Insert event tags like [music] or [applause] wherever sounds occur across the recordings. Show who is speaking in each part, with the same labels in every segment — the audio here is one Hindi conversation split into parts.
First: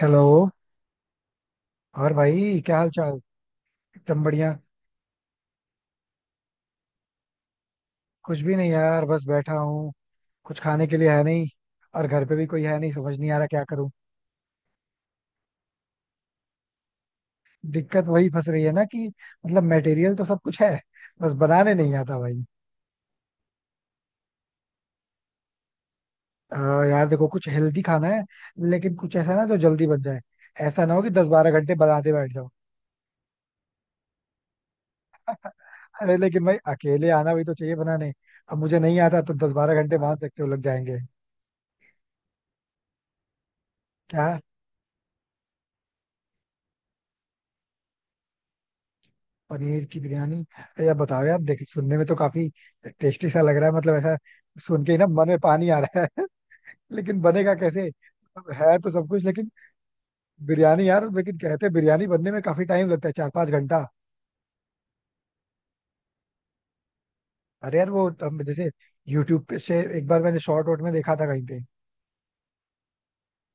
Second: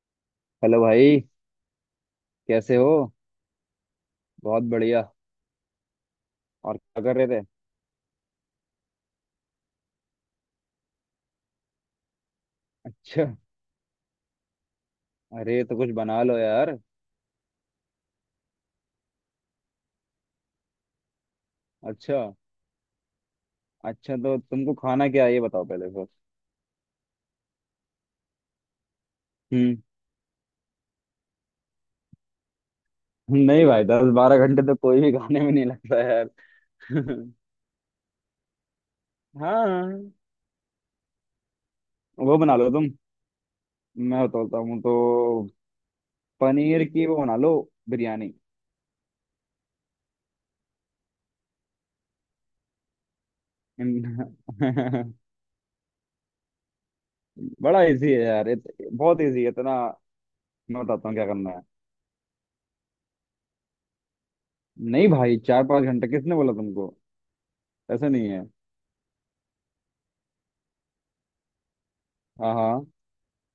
Speaker 1: हेलो।
Speaker 2: हेलो भाई।
Speaker 1: और भाई
Speaker 2: कैसे
Speaker 1: क्या
Speaker 2: हो?
Speaker 1: हाल चाल? एकदम बढ़िया।
Speaker 2: बहुत बढ़िया। और क्या कर रहे थे?
Speaker 1: कुछ भी नहीं यार, बस बैठा हूँ। कुछ खाने के लिए है नहीं। और घर पे भी कोई है नहीं, समझ
Speaker 2: अच्छा।
Speaker 1: नहीं आ रहा क्या करूँ।
Speaker 2: अरे तो कुछ बना लो यार।
Speaker 1: दिक्कत वही फंस रही है ना कि मतलब मटेरियल तो सब कुछ है, बस बनाने नहीं आता
Speaker 2: अच्छा।
Speaker 1: भाई।
Speaker 2: अच्छा तो तुमको खाना क्या है ये बताओ पहले। फिर
Speaker 1: यार देखो, कुछ हेल्दी खाना है, लेकिन कुछ ऐसा ना जो
Speaker 2: हम्म।
Speaker 1: जल्दी बन जाए। ऐसा ना हो कि दस बारह घंटे बनाते बैठ जाओ।
Speaker 2: नहीं भाई 10-12 घंटे तो कोई भी [laughs] खाने में
Speaker 1: [laughs]
Speaker 2: नहीं लगता
Speaker 1: अरे
Speaker 2: यार।
Speaker 1: लेकिन भाई अकेले
Speaker 2: [laughs]
Speaker 1: आना भी तो चाहिए बनाने। अब मुझे नहीं आता, तो दस बारह घंटे
Speaker 2: हाँ
Speaker 1: मान सकते हो लग जाएंगे।
Speaker 2: वो बना लो तुम। मैं
Speaker 1: क्या?
Speaker 2: बताता हूँ तो। पनीर की वो बना लो, बिरयानी।
Speaker 1: पनीर की बिरयानी? या बताओ यार, देख सुनने में तो काफी टेस्टी सा लग रहा है, मतलब ऐसा।
Speaker 2: [laughs]
Speaker 1: सुन के ही ना मन में पानी आ रहा है। [laughs] लेकिन बनेगा
Speaker 2: बड़ा
Speaker 1: कैसे?
Speaker 2: इजी है यार,
Speaker 1: मतलब है तो सब
Speaker 2: बहुत
Speaker 1: कुछ
Speaker 2: इजी है
Speaker 1: लेकिन।
Speaker 2: इतना। मैं
Speaker 1: बिरयानी
Speaker 2: बताता
Speaker 1: यार,
Speaker 2: हूँ क्या
Speaker 1: लेकिन
Speaker 2: करना है।
Speaker 1: कहते हैं बिरयानी बनने में काफी टाइम लगता है, चार पाँच घंटा।
Speaker 2: नहीं भाई 4-5 घंटे किसने बोला तुमको?
Speaker 1: अरे यार
Speaker 2: ऐसा
Speaker 1: वो
Speaker 2: नहीं है।
Speaker 1: हम जैसे यूट्यूब पे से एक बार मैंने शॉर्ट वॉर्ट में देखा था कहीं पे।
Speaker 2: हाँ हाँ।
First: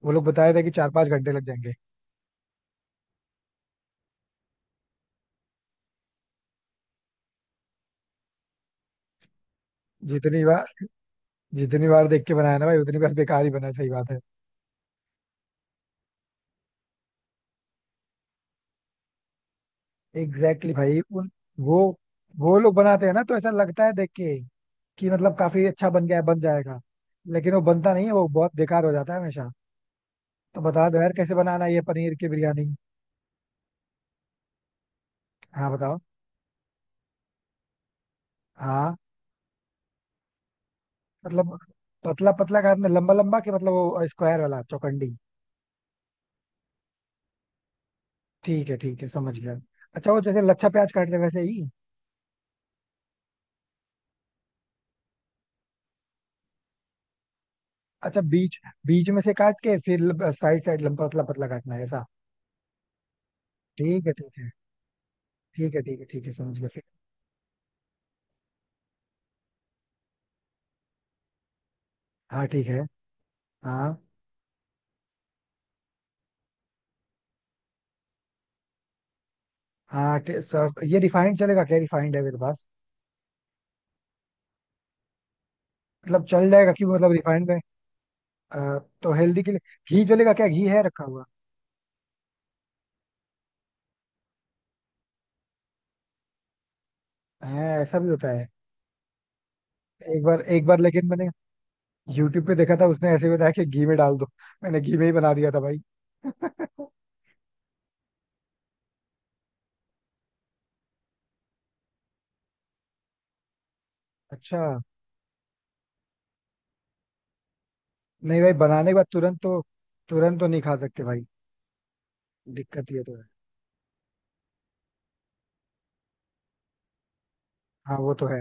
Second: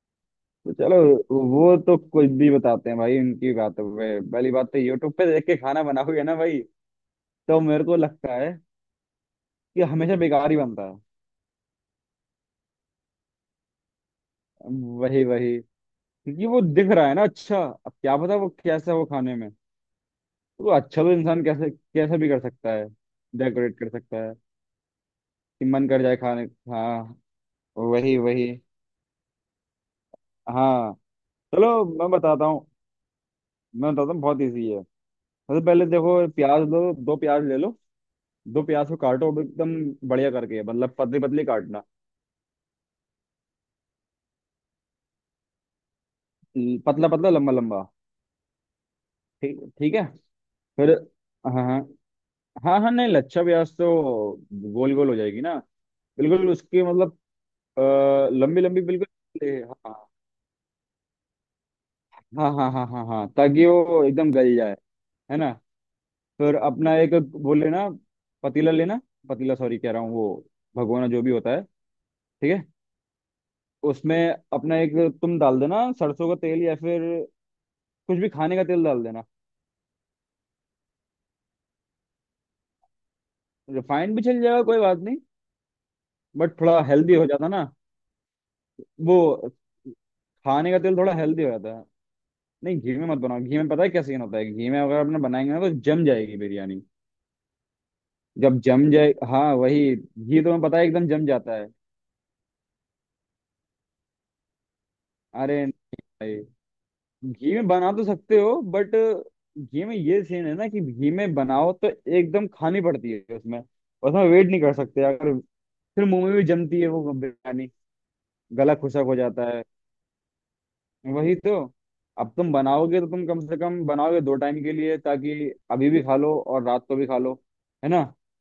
Speaker 1: वो लोग बताया था कि
Speaker 2: तो
Speaker 1: चार
Speaker 2: चलो,
Speaker 1: पाँच घंटे लग जाएंगे।
Speaker 2: वो तो कुछ भी बताते हैं भाई उनकी बातों पे। पहली बात तो यूट्यूब पे देख के खाना बनाओगे ना भाई, तो मेरे को लगता है कि हमेशा
Speaker 1: जितनी
Speaker 2: बेकार ही
Speaker 1: बार
Speaker 2: बनता है।
Speaker 1: जितनी बार देख के बनाया ना भाई, उतनी बार बेकार ही बना, सही बात है।
Speaker 2: वही वही। क्योंकि वो दिख रहा है ना अच्छा, अब क्या पता वो कैसा हो खाने में। तो
Speaker 1: एग्जैक्टली भाई,
Speaker 2: अच्छा, तो
Speaker 1: उन
Speaker 2: इंसान कैसे
Speaker 1: वो
Speaker 2: कैसा भी कर
Speaker 1: वो
Speaker 2: सकता
Speaker 1: लोग
Speaker 2: है,
Speaker 1: बनाते हैं ना तो ऐसा
Speaker 2: डेकोरेट
Speaker 1: लगता
Speaker 2: कर
Speaker 1: है देख
Speaker 2: सकता है
Speaker 1: के कि मतलब
Speaker 2: कि
Speaker 1: काफी
Speaker 2: मन
Speaker 1: अच्छा
Speaker 2: कर
Speaker 1: बन
Speaker 2: जाए
Speaker 1: गया है, बन
Speaker 2: खाने।
Speaker 1: जाएगा।
Speaker 2: हाँ।
Speaker 1: लेकिन वो बनता नहीं है,
Speaker 2: वही
Speaker 1: वो
Speaker 2: वही।
Speaker 1: बहुत बेकार हो जाता है हमेशा। तो बता
Speaker 2: हाँ
Speaker 1: दो यार, कैसे बनाना है ये
Speaker 2: चलो। मैं
Speaker 1: पनीर की
Speaker 2: बताता हूँ,
Speaker 1: बिरयानी?
Speaker 2: मैं बताता हूँ बहुत ईजी है। सबसे
Speaker 1: हाँ,
Speaker 2: पहले
Speaker 1: बताओ।
Speaker 2: देखो, प्याज लो, दो प्याज ले लो। दो प्याज
Speaker 1: हाँ
Speaker 2: को काटो अब एकदम बढ़िया करके, मतलब पतली पतली
Speaker 1: मतलब,
Speaker 2: काटना,
Speaker 1: पतला पतला काटना, लंबा लंबा के मतलब वो स्क्वायर वाला, चौकंडी?
Speaker 2: पतला पतला लंबा लंबा।
Speaker 1: ठीक है, ठीक है, समझ गया।
Speaker 2: ठीक ठीक है।
Speaker 1: अच्छा, वो जैसे लच्छा
Speaker 2: फिर
Speaker 1: प्याज काटते हैं वैसे
Speaker 2: हाँ
Speaker 1: ही?
Speaker 2: हाँ हाँ हाँ, नहीं लच्छा प्याज तो गोल गोल हो जाएगी ना। बिल्कुल उसकी मतलब अ,
Speaker 1: अच्छा, बीच
Speaker 2: लंबी लंबी
Speaker 1: बीच में से
Speaker 2: बिल्कुल
Speaker 1: काट के फिर साइड साइड लंबा पतला पतला काटना है ऐसा?
Speaker 2: हाँ हाँ हाँ हाँ हाँ हाँ, ताकि वो
Speaker 1: ठीक है,
Speaker 2: एकदम
Speaker 1: ठीक है,
Speaker 2: गल जाए, है ना?
Speaker 1: ठीक है, ठीक है, ठीक है,
Speaker 2: फिर
Speaker 1: समझ गया फिर।
Speaker 2: अपना एक वो लेना, पतीला लेना। पतीला सॉरी कह रहा हूँ, वो भगोना जो भी होता है।
Speaker 1: हाँ
Speaker 2: ठीक है।
Speaker 1: ठीक है। हाँ
Speaker 2: उसमें अपना एक, तुम डाल देना सरसों का तेल या फिर कुछ भी खाने का तेल डाल देना।
Speaker 1: हाँ, सर ये रिफाइंड चलेगा क्या? रिफाइंड है मेरे पास।
Speaker 2: रिफाइंड भी चल जाएगा, कोई बात नहीं।
Speaker 1: मतलब चल
Speaker 2: बट
Speaker 1: जाएगा
Speaker 2: थोड़ा
Speaker 1: कि मतलब
Speaker 2: हेल्दी हो
Speaker 1: रिफाइंड
Speaker 2: जाता
Speaker 1: में?
Speaker 2: ना
Speaker 1: तो हेल्दी
Speaker 2: वो,
Speaker 1: के लिए घी जो, लेगा क्या? घी
Speaker 2: खाने का
Speaker 1: है
Speaker 2: तेल
Speaker 1: रखा
Speaker 2: थोड़ा
Speaker 1: हुआ?
Speaker 2: हेल्दी हो जाता है। नहीं घी में मत बनाओ, घी में पता है क्या सीन होता है, घी में अगर अपने बनाएंगे ना तो जम जाएगी बिरयानी।
Speaker 1: है? ऐसा भी होता है?
Speaker 2: जब जम जाए, हाँ वही
Speaker 1: एक बार
Speaker 2: घी तो मैं
Speaker 1: एक
Speaker 2: पता
Speaker 1: बार
Speaker 2: है
Speaker 1: लेकिन
Speaker 2: एकदम जम
Speaker 1: मैंने
Speaker 2: जाता है।
Speaker 1: यूट्यूब पे देखा था, उसने ऐसे बताया कि घी में डाल दो। मैंने घी में ही बना दिया था
Speaker 2: अरे
Speaker 1: भाई।
Speaker 2: नहीं,
Speaker 1: [laughs]
Speaker 2: घी में बना तो सकते हो बट घी में ये सीन है ना कि घी में बनाओ तो एकदम खानी पड़ती है, उसमें उसमें वेट नहीं
Speaker 1: अच्छा।
Speaker 2: कर सकते अगर। फिर मुंह में भी जमती है वो बिरयानी,
Speaker 1: नहीं भाई,
Speaker 2: गला
Speaker 1: बनाने के
Speaker 2: खुशक
Speaker 1: बाद
Speaker 2: हो
Speaker 1: तुरंत
Speaker 2: जाता।
Speaker 1: तो तुरंत तो नहीं खा सकते भाई।
Speaker 2: वही तो। अब तुम
Speaker 1: दिक्कत
Speaker 2: बनाओगे
Speaker 1: ये
Speaker 2: तो
Speaker 1: तो है।
Speaker 2: तुम कम से कम बनाओगे दो टाइम के लिए, ताकि अभी भी खा लो और रात को भी खा लो। है
Speaker 1: हाँ,
Speaker 2: ना?
Speaker 1: वो तो है।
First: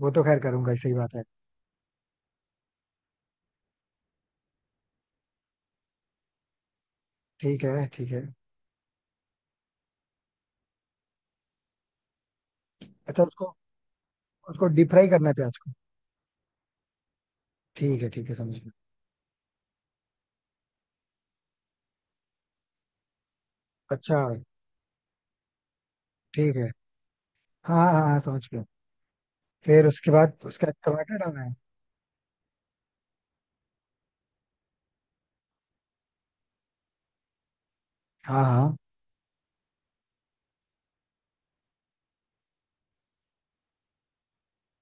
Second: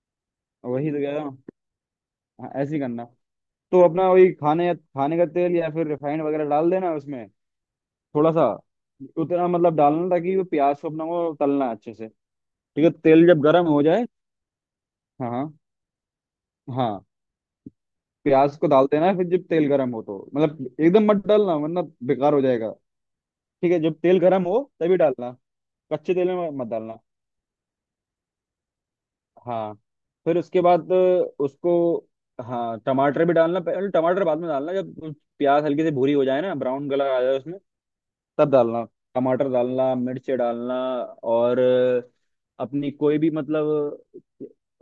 Speaker 1: वो तो खैर करूंगा ही,
Speaker 2: वही
Speaker 1: सही
Speaker 2: तो कह
Speaker 1: बात है।
Speaker 2: रहा हूँ। हाँ, ऐसे ही करना। तो अपना वही खाने खाने का तेल या फिर रिफाइंड वगैरह डाल देना उसमें।
Speaker 1: ठीक है, ठीक है।
Speaker 2: थोड़ा सा, उतना मतलब डालना ताकि वो प्याज को अपना वो तलना है अच्छे से। ठीक है,
Speaker 1: अच्छा,
Speaker 2: तेल जब
Speaker 1: उसको
Speaker 2: गर्म हो जाए,
Speaker 1: उसको डीप फ्राई करना
Speaker 2: हाँ
Speaker 1: है
Speaker 2: हाँ
Speaker 1: प्याज को?
Speaker 2: हाँ,
Speaker 1: ठीक है, ठीक है, समझ
Speaker 2: प्याज को
Speaker 1: गया।
Speaker 2: डाल देना है। फिर जब तेल गर्म हो तो मतलब एकदम मत डालना वरना बेकार हो जाएगा। ठीक है, जब तेल
Speaker 1: अच्छा,
Speaker 2: गर्म हो तभी डालना, कच्चे तेल में
Speaker 1: ठीक
Speaker 2: मत
Speaker 1: है।
Speaker 2: डालना।
Speaker 1: हाँ हाँ हाँ, समझ गया।
Speaker 2: हाँ।
Speaker 1: फिर उसके बाद
Speaker 2: फिर उसके
Speaker 1: उसका
Speaker 2: बाद
Speaker 1: टमाटर डालना है?
Speaker 2: उसको, हाँ टमाटर भी डालना, पहले टमाटर बाद में डालना, जब प्याज हल्की सी भूरी हो जाए ना, ब्राउन कलर आ जाए उसमें,
Speaker 1: हाँ,
Speaker 2: तब
Speaker 1: हाँ।
Speaker 2: डालना। टमाटर डालना, मिर्च डालना, और अपनी कोई भी, मतलब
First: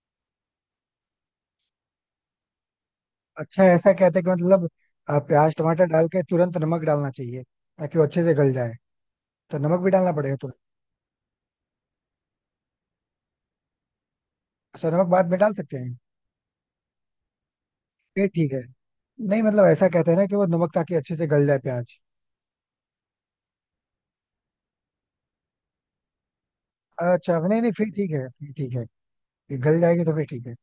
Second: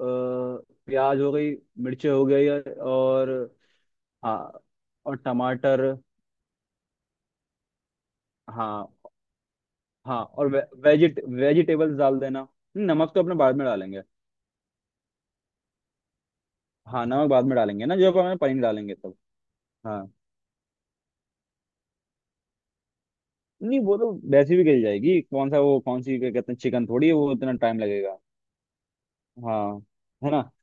Speaker 2: अ, प्याज हो गई, मिर्च हो गई, और
Speaker 1: अच्छा ऐसा कहते हैं कि
Speaker 2: हाँ,
Speaker 1: मतलब,
Speaker 2: और
Speaker 1: प्याज
Speaker 2: टमाटर।
Speaker 1: टमाटर डाल के तुरंत नमक डालना चाहिए, ताकि वो अच्छे से गल जाए।
Speaker 2: हाँ
Speaker 1: तो नमक भी डालना
Speaker 2: हाँ,
Speaker 1: पड़ेगा
Speaker 2: और
Speaker 1: तुरंत?
Speaker 2: वेजिटेबल्स डाल देना। नमक तो अपने बाद में डालेंगे।
Speaker 1: अच्छा, नमक बाद में डाल सकते हैं?
Speaker 2: हाँ, नमक बाद में डालेंगे ना, जब
Speaker 1: फिर
Speaker 2: हमें
Speaker 1: ठीक
Speaker 2: पनीर
Speaker 1: है।
Speaker 2: डालेंगे तब।
Speaker 1: नहीं मतलब ऐसा
Speaker 2: हाँ।
Speaker 1: कहते हैं ना कि वो नमक ताकि अच्छे से गल जाए प्याज।
Speaker 2: नहीं वो तो वैसे भी गल जाएगी, कौन सा वो, कौन सी, क्या कहते हैं, चिकन थोड़ी है वो
Speaker 1: अच्छा,
Speaker 2: इतना
Speaker 1: नहीं नहीं,
Speaker 2: टाइम
Speaker 1: फिर ठीक
Speaker 2: लगेगा।
Speaker 1: है, फिर ठीक है। फिर
Speaker 2: हाँ।
Speaker 1: गल जाएगी तो फिर
Speaker 2: है ना?
Speaker 1: ठीक है।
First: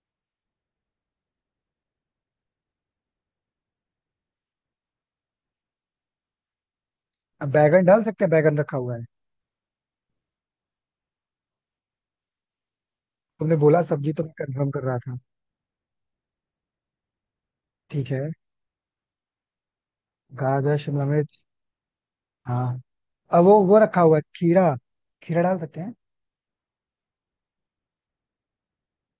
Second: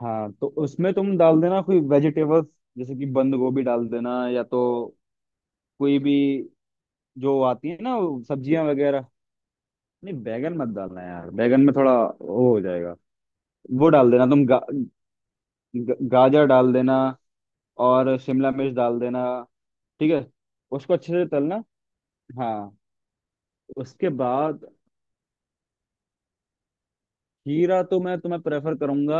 Speaker 2: हाँ, तो उसमें तुम डाल देना कोई वेजिटेबल्स, जैसे कि बंद गोभी डाल देना, या तो कोई भी जो
Speaker 1: अब
Speaker 2: आती है
Speaker 1: बैगन
Speaker 2: ना
Speaker 1: डाल
Speaker 2: वो
Speaker 1: सकते हैं? बैगन
Speaker 2: सब्जियां
Speaker 1: रखा हुआ है।
Speaker 2: वगैरह। नहीं बैगन मत डालना यार, बैगन में थोड़ा वो हो जाएगा।
Speaker 1: तुमने बोला
Speaker 2: वो डाल
Speaker 1: सब्जी तो
Speaker 2: देना
Speaker 1: मैं
Speaker 2: तुम
Speaker 1: कंफर्म कर रहा था।
Speaker 2: गाजर डाल देना,
Speaker 1: ठीक
Speaker 2: और
Speaker 1: है।
Speaker 2: शिमला मिर्च डाल देना। ठीक है,
Speaker 1: गाजर,
Speaker 2: उसको
Speaker 1: शिमला
Speaker 2: अच्छे से
Speaker 1: मिर्च।
Speaker 2: तलना।
Speaker 1: हाँ।
Speaker 2: हाँ।
Speaker 1: अब वो रखा
Speaker 2: उसके
Speaker 1: हुआ है
Speaker 2: बाद
Speaker 1: खीरा, खीरा डाल सकते हैं?
Speaker 2: खीरा तो मैं तुम्हें प्रेफर करूंगा,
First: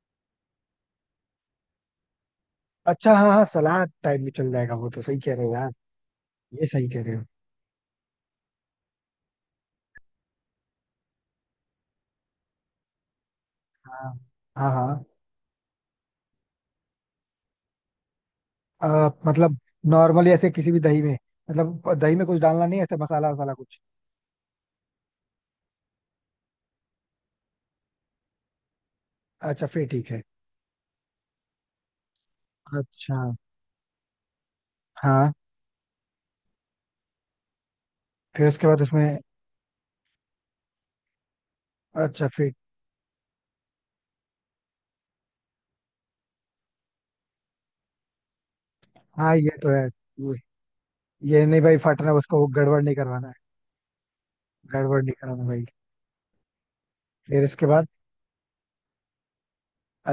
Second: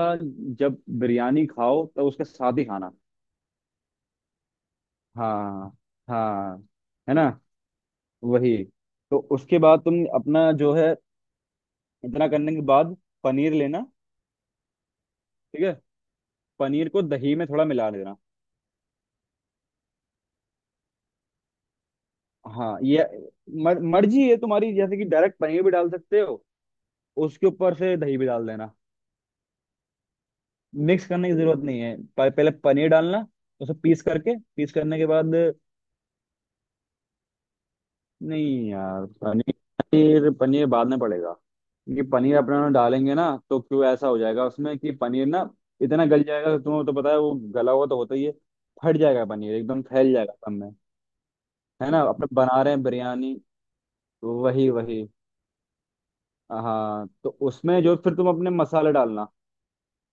Speaker 2: जब बिरयानी खाओ तो उसके साथ ही खाना।
Speaker 1: अच्छा हाँ हाँ, सलाद टाइप में चल जाएगा वो तो, सही कह रहे हो यार।
Speaker 2: हाँ हाँ।
Speaker 1: ये सही कह
Speaker 2: है
Speaker 1: रहे हो।
Speaker 2: ना? वही। तो उसके बाद तुम अपना जो है, इतना करने के बाद, पनीर लेना।
Speaker 1: हाँ हाँ। हाँ।
Speaker 2: ठीक है। पनीर को दही में थोड़ा मिला देना।
Speaker 1: मतलब नॉर्मली ऐसे किसी भी दही में, मतलब दही में कुछ डालना
Speaker 2: हाँ,
Speaker 1: नहीं है, ऐसे
Speaker 2: ये
Speaker 1: मसाला वसाला कुछ?
Speaker 2: मर्जी है तुम्हारी, जैसे कि डायरेक्ट पनीर भी डाल सकते हो, उसके ऊपर से दही भी डाल देना,
Speaker 1: अच्छा फिर ठीक है।
Speaker 2: मिक्स करने की जरूरत नहीं है। पहले पनीर
Speaker 1: अच्छा।
Speaker 2: डालना, उसे पीस करके, पीस करने के
Speaker 1: हाँ।
Speaker 2: बाद,
Speaker 1: फिर उसके
Speaker 2: नहीं
Speaker 1: बाद
Speaker 2: यार,
Speaker 1: उसमें?
Speaker 2: पनीर पनीर पनीर बाद में पड़ेगा। क्योंकि
Speaker 1: अच्छा
Speaker 2: पनीर
Speaker 1: फिर।
Speaker 2: अपना डालेंगे ना तो क्यों ऐसा हो जाएगा उसमें कि पनीर ना इतना गल जाएगा, तो तुम्हें तो पता है वो गला हुआ तो होता ही है। फट जाएगा
Speaker 1: हाँ।
Speaker 2: पनीर,
Speaker 1: ये तो
Speaker 2: एकदम
Speaker 1: है।
Speaker 2: फैल जाएगा
Speaker 1: ये
Speaker 2: सब में।
Speaker 1: ये नहीं भाई,
Speaker 2: है ना,
Speaker 1: फटना
Speaker 2: अपने
Speaker 1: उसको,
Speaker 2: बना रहे
Speaker 1: गड़बड़
Speaker 2: हैं
Speaker 1: नहीं करवाना है।
Speaker 2: बिरयानी। वही
Speaker 1: गड़बड़
Speaker 2: वही।
Speaker 1: नहीं कराना भाई।
Speaker 2: हाँ, तो
Speaker 1: फिर इसके
Speaker 2: उसमें
Speaker 1: बाद?
Speaker 2: जो फिर तुम अपने मसाले डालना,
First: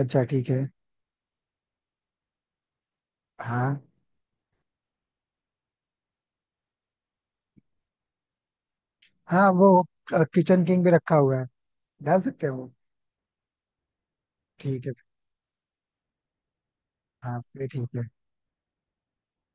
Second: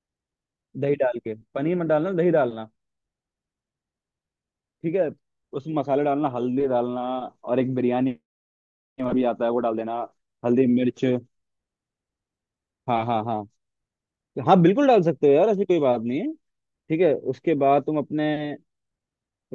Speaker 1: अच्छा ठीक है।
Speaker 2: दही डाल के, पनीर मत डालना, दही डालना।
Speaker 1: हाँ।
Speaker 2: ठीक है। उसमें मसाले डालना, हल्दी डालना, और एक बिरयानी में भी आता
Speaker 1: हाँ
Speaker 2: है वो
Speaker 1: वो,
Speaker 2: डाल देना।
Speaker 1: किचन
Speaker 2: हल्दी
Speaker 1: किंग भी
Speaker 2: मिर्च।
Speaker 1: रखा हुआ है, डाल सकते हैं वो?
Speaker 2: हाँ हाँ हाँ, तो हाँ
Speaker 1: ठीक
Speaker 2: बिल्कुल
Speaker 1: है।
Speaker 2: डाल सकते हो यार, ऐसी कोई बात नहीं है। ठीक है,
Speaker 1: हाँ
Speaker 2: उसके
Speaker 1: फिर
Speaker 2: बाद
Speaker 1: ठीक
Speaker 2: तुम
Speaker 1: है।
Speaker 2: अपने,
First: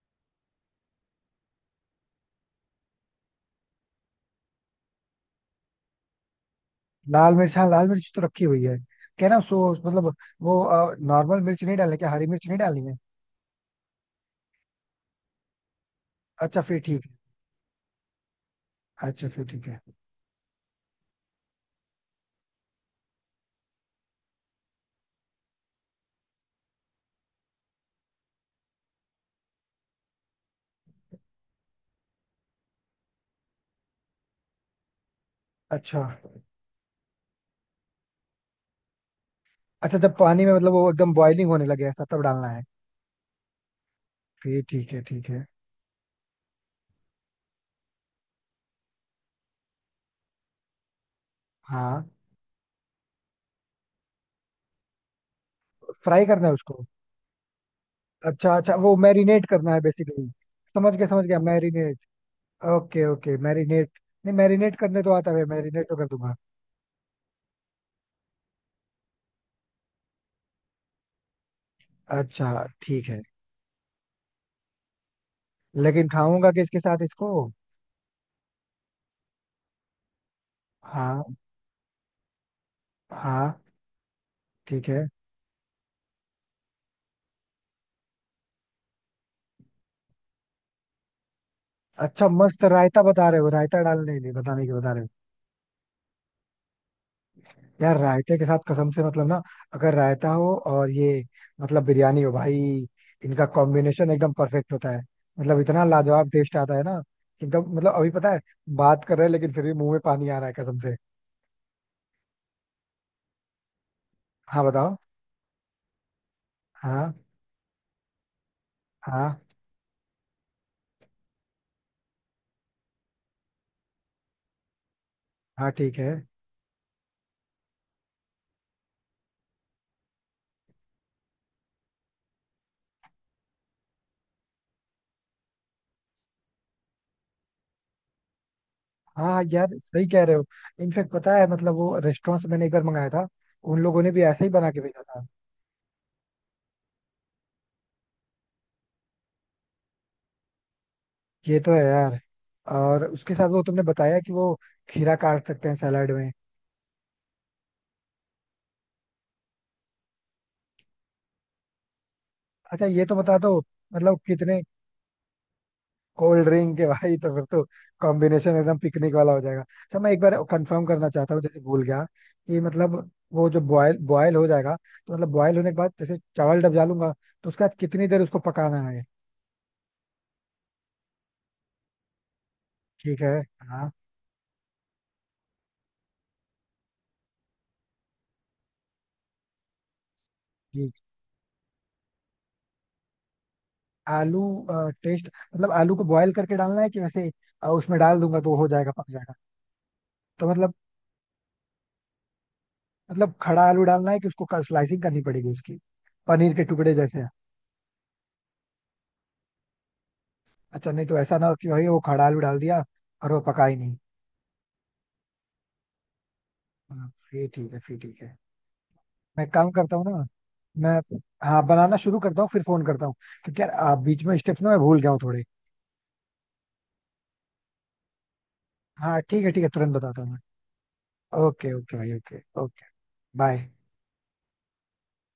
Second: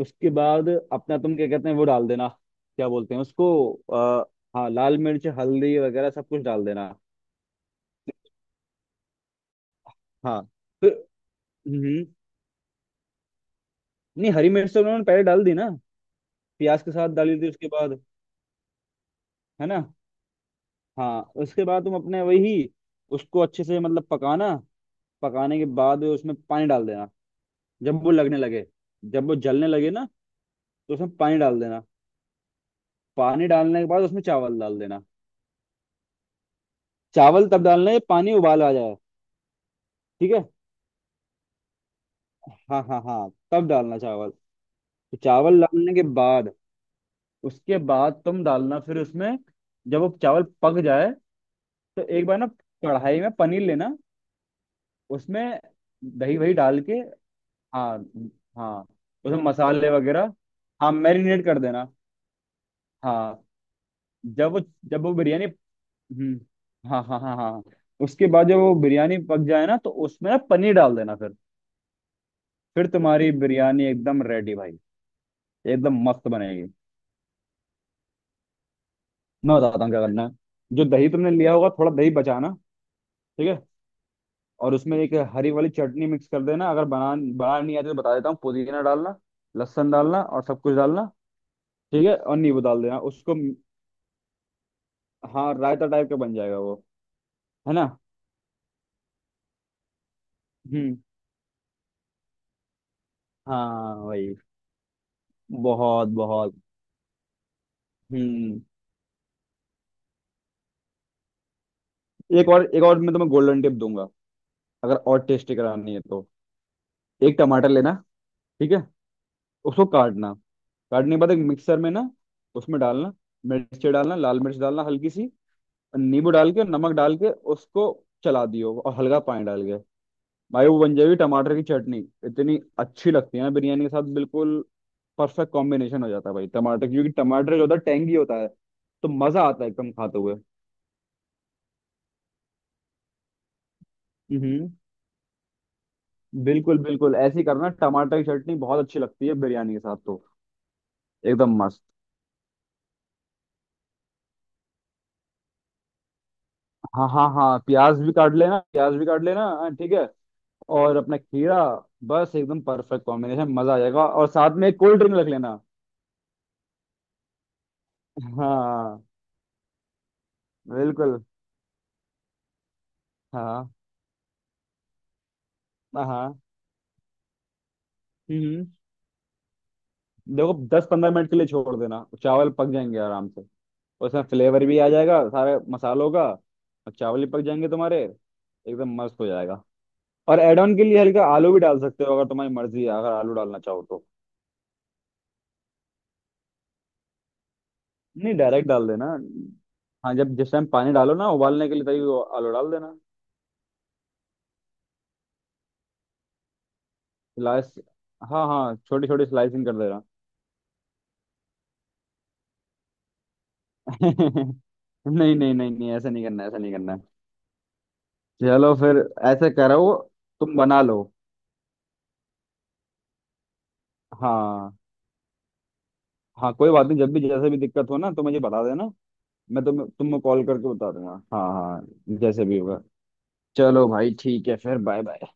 Speaker 2: उसके बाद अपना तुम क्या कहते हैं वो डाल देना, क्या बोलते हैं उसको, आ, हाँ, लाल मिर्च, हल्दी वगैरह सब कुछ डाल देना।
Speaker 1: लाल मिर्च, हाँ लाल मिर्च तो रखी हुई है। कहना सो मतलब,
Speaker 2: हाँ।
Speaker 1: वो
Speaker 2: फिर
Speaker 1: नॉर्मल मिर्च नहीं डालने
Speaker 2: हम्म,
Speaker 1: क्या, हरी मिर्च नहीं डालनी है?
Speaker 2: नहीं हरी मिर्च तो उन्होंने पहले डाल दी ना,
Speaker 1: अच्छा फिर
Speaker 2: प्याज के
Speaker 1: ठीक
Speaker 2: साथ
Speaker 1: है।
Speaker 2: डाली थी उसके बाद।
Speaker 1: अच्छा फिर
Speaker 2: है
Speaker 1: ठीक है।
Speaker 2: ना? हाँ, उसके बाद तुम अपने वही, उसको अच्छे से मतलब पकाना। पकाने के बाद उसमें पानी डाल देना, जब वो लगने लगे, जब वो जलने लगे ना, तो उसमें पानी डाल देना। पानी डालने के बाद उसमें चावल डाल देना।
Speaker 1: अच्छा।
Speaker 2: चावल तब डालना है, पानी उबाल आ जाए।
Speaker 1: अच्छा जब
Speaker 2: ठीक है,
Speaker 1: पानी में मतलब वो एकदम बॉइलिंग होने लगे ऐसा, तब डालना है?
Speaker 2: हाँ हाँ हाँ, तब डालना चावल।
Speaker 1: फिर ठीक है,
Speaker 2: तो
Speaker 1: ठीक है।
Speaker 2: चावल डालने के बाद, उसके बाद तुम डालना फिर उसमें, जब वो चावल पक जाए, तो
Speaker 1: हाँ।
Speaker 2: एक बार ना कढ़ाई में पनीर लेना, उसमें
Speaker 1: फ्राई
Speaker 2: दही
Speaker 1: करना
Speaker 2: वही
Speaker 1: है उसको?
Speaker 2: डाल के। हाँ
Speaker 1: अच्छा, अच्छा
Speaker 2: हाँ,
Speaker 1: वो
Speaker 2: उसमें
Speaker 1: मैरिनेट करना है
Speaker 2: मसाले
Speaker 1: बेसिकली।
Speaker 2: वगैरह। हाँ
Speaker 1: समझ गया, समझ गया,
Speaker 2: मैरिनेट कर देना।
Speaker 1: मैरिनेट। ओके ओके,
Speaker 2: हाँ।
Speaker 1: मैरिनेट। नहीं,
Speaker 2: जब वो,
Speaker 1: मैरिनेट
Speaker 2: जब
Speaker 1: करने तो
Speaker 2: वो
Speaker 1: आता
Speaker 2: बिरयानी,
Speaker 1: है, मैरिनेट तो कर दूंगा।
Speaker 2: हाँ हाँ हाँ हाँ, उसके बाद जब वो बिरयानी पक जाए ना तो उसमें ना पनीर डाल देना फिर।
Speaker 1: अच्छा
Speaker 2: फिर
Speaker 1: ठीक है।
Speaker 2: तुम्हारी बिरयानी एकदम रेडी भाई, एकदम
Speaker 1: लेकिन
Speaker 2: मस्त
Speaker 1: खाऊंगा
Speaker 2: बनेगी।
Speaker 1: किसके साथ इसको?
Speaker 2: मैं बताता हूँ क्या करना है, जो दही
Speaker 1: हाँ।
Speaker 2: तुमने लिया होगा थोड़ा दही बचाना। ठीक है।
Speaker 1: हाँ।
Speaker 2: और
Speaker 1: ठीक
Speaker 2: उसमें
Speaker 1: है।
Speaker 2: एक हरी वाली चटनी मिक्स कर देना, अगर बना बना नहीं आती तो बता देता हूँ, पुदीना डालना, लहसुन डालना और सब कुछ डालना। ठीक है,
Speaker 1: अच्छा
Speaker 2: और नींबू
Speaker 1: मस्त,
Speaker 2: डाल देना
Speaker 1: रायता बता
Speaker 2: उसको।
Speaker 1: रहे हो, रायता डालने के लिए बताने के बता रहे हो।
Speaker 2: हाँ, रायता टाइप का बन जाएगा वो, है ना?
Speaker 1: यार रायते के साथ कसम से, मतलब ना, अगर रायता हो और
Speaker 2: हम्म।
Speaker 1: ये, मतलब बिरयानी हो भाई, इनका
Speaker 2: हाँ
Speaker 1: कॉम्बिनेशन एकदम
Speaker 2: वही।
Speaker 1: परफेक्ट होता है। मतलब इतना
Speaker 2: बहुत
Speaker 1: लाजवाब
Speaker 2: बहुत।
Speaker 1: टेस्ट आता है ना कि एकदम, मतलब अभी पता है
Speaker 2: हम्म।
Speaker 1: बात कर रहे हैं, लेकिन फिर भी मुंह में पानी आ रहा है कसम से।
Speaker 2: एक और, एक और मैं तुम्हें गोल्डन टिप दूंगा,
Speaker 1: हाँ, बताओ।
Speaker 2: अगर और टेस्टी करानी है तो।
Speaker 1: हाँ।
Speaker 2: एक टमाटर लेना, ठीक है?
Speaker 1: हाँ।
Speaker 2: उसको काटना, काटने के बाद एक मिक्सर में ना उसमें डालना, मिर्च डालना, लाल मिर्च डालना हल्की सी,
Speaker 1: हाँ। ठीक है।
Speaker 2: नींबू डाल के, नमक डाल के उसको चला दियो, और हल्का पानी डाल के। भाई, वो बन जाएगी टमाटर की चटनी। इतनी अच्छी लगती है ना बिरयानी के साथ, बिल्कुल परफेक्ट कॉम्बिनेशन हो जाता है भाई। टमाटर, क्योंकि टमाटर जो होता है टेंगी होता है, तो मजा
Speaker 1: हाँ
Speaker 2: आता है
Speaker 1: यार,
Speaker 2: एकदम
Speaker 1: सही
Speaker 2: खाते
Speaker 1: कह
Speaker 2: हुए।
Speaker 1: रहे हो। इनफेक्ट पता है, मतलब वो रेस्टोरेंट से मैंने एक बार मंगाया था, उन लोगों ने भी ऐसे ही
Speaker 2: हम्म।
Speaker 1: बना के भेजा था।
Speaker 2: बिल्कुल बिल्कुल ऐसे ही करना, टमाटर की चटनी बहुत अच्छी लगती है बिरयानी के साथ तो। एकदम
Speaker 1: ये तो
Speaker 2: मस्त।
Speaker 1: है यार। और उसके साथ वो तुमने बताया कि वो खीरा काट सकते हैं, सैलाड में।
Speaker 2: हाँ हाँ हाँ, प्याज भी काट लेना, प्याज भी काट लेना। हाँ, ठीक है। और अपना खीरा, बस एकदम
Speaker 1: अच्छा ये
Speaker 2: परफेक्ट
Speaker 1: तो बता दो,
Speaker 2: कॉम्बिनेशन, मजा आ जाएगा।
Speaker 1: मतलब
Speaker 2: और साथ
Speaker 1: कितने?
Speaker 2: में एक कोल्ड ड्रिंक रख लेना।
Speaker 1: कोल्ड ड्रिंक के भाई, तो फिर तो कॉम्बिनेशन एकदम
Speaker 2: हाँ
Speaker 1: पिकनिक वाला हो जाएगा। अच्छा मैं एक बार कंफर्म करना
Speaker 2: बिल्कुल।
Speaker 1: चाहता हूँ, जैसे भूल गया, कि मतलब वो जो
Speaker 2: हाँ
Speaker 1: बॉयल बॉयल हो जाएगा, तो मतलब बॉयल होने के बाद जैसे
Speaker 2: हाँ।
Speaker 1: चावल डब डालूंगा, तो उसके बाद कितनी देर उसको
Speaker 2: हम्म,
Speaker 1: पकाना है?
Speaker 2: देखो 10-15 मिनट के लिए छोड़ देना, चावल पक जाएंगे
Speaker 1: ठीक
Speaker 2: आराम
Speaker 1: है।
Speaker 2: से।
Speaker 1: हाँ।
Speaker 2: उसमें फ्लेवर भी आ जाएगा सारे मसालों का, और चावल भी पक जाएंगे तुम्हारे, एकदम मस्त हो जाएगा। और एड ऑन के
Speaker 1: ठीक।
Speaker 2: लिए हल्का आलू भी डाल सकते हो, अगर तुम्हारी मर्जी है, अगर आलू डालना चाहो तो।
Speaker 1: आलू, टेस्ट, मतलब आलू को बॉयल करके डालना है कि वैसे उसमें डाल
Speaker 2: नहीं,
Speaker 1: दूंगा तो हो
Speaker 2: डायरेक्ट डाल
Speaker 1: जाएगा, पक
Speaker 2: देना।
Speaker 1: जाएगा?
Speaker 2: हाँ, जब
Speaker 1: तो
Speaker 2: जिस टाइम
Speaker 1: मतलब
Speaker 2: पानी डालो ना उबालने के लिए, तभी वो आलू डाल देना।
Speaker 1: मतलब खड़ा आलू डालना है कि उसको स्लाइसिंग करनी पड़ेगी उसकी, पनीर के टुकड़े जैसे?
Speaker 2: स्लाइस, हाँ हाँ छोटी छोटी स्लाइसिंग कर देना।
Speaker 1: अच्छा, नहीं तो ऐसा ना हो कि भाई वो खड़ा आलू डाल दिया और वो पका ही नहीं।
Speaker 2: [laughs] नहीं नहीं नहीं नहीं, ऐसा नहीं करना, ऐसा नहीं करना
Speaker 1: हाँ,
Speaker 2: है।
Speaker 1: फिर ठीक है, फिर ठीक है।
Speaker 2: चलो फिर,
Speaker 1: मैं
Speaker 2: ऐसे
Speaker 1: काम
Speaker 2: करो,
Speaker 1: करता हूँ ना।
Speaker 2: तुम बना लो।
Speaker 1: मैं हाँ, बनाना शुरू करता हूँ, फिर फोन करता हूँ, क्योंकि यार बीच में स्टेप्स ना
Speaker 2: हाँ
Speaker 1: मैं भूल गया हूँ थोड़े।
Speaker 2: हाँ, कोई बात नहीं, जब भी जैसे भी दिक्कत हो ना तो मुझे बता देना,
Speaker 1: हाँ ठीक है, ठीक
Speaker 2: मैं
Speaker 1: है, तुरंत
Speaker 2: तुमको
Speaker 1: बताता हूँ मैं।
Speaker 2: कॉल करके बता दूंगा। हाँ
Speaker 1: ओके
Speaker 2: हाँ,
Speaker 1: ओके भाई, ओके
Speaker 2: जैसे भी होगा।
Speaker 1: ओके। बाय।
Speaker 2: चलो भाई, ठीक है फिर, बाय बाय।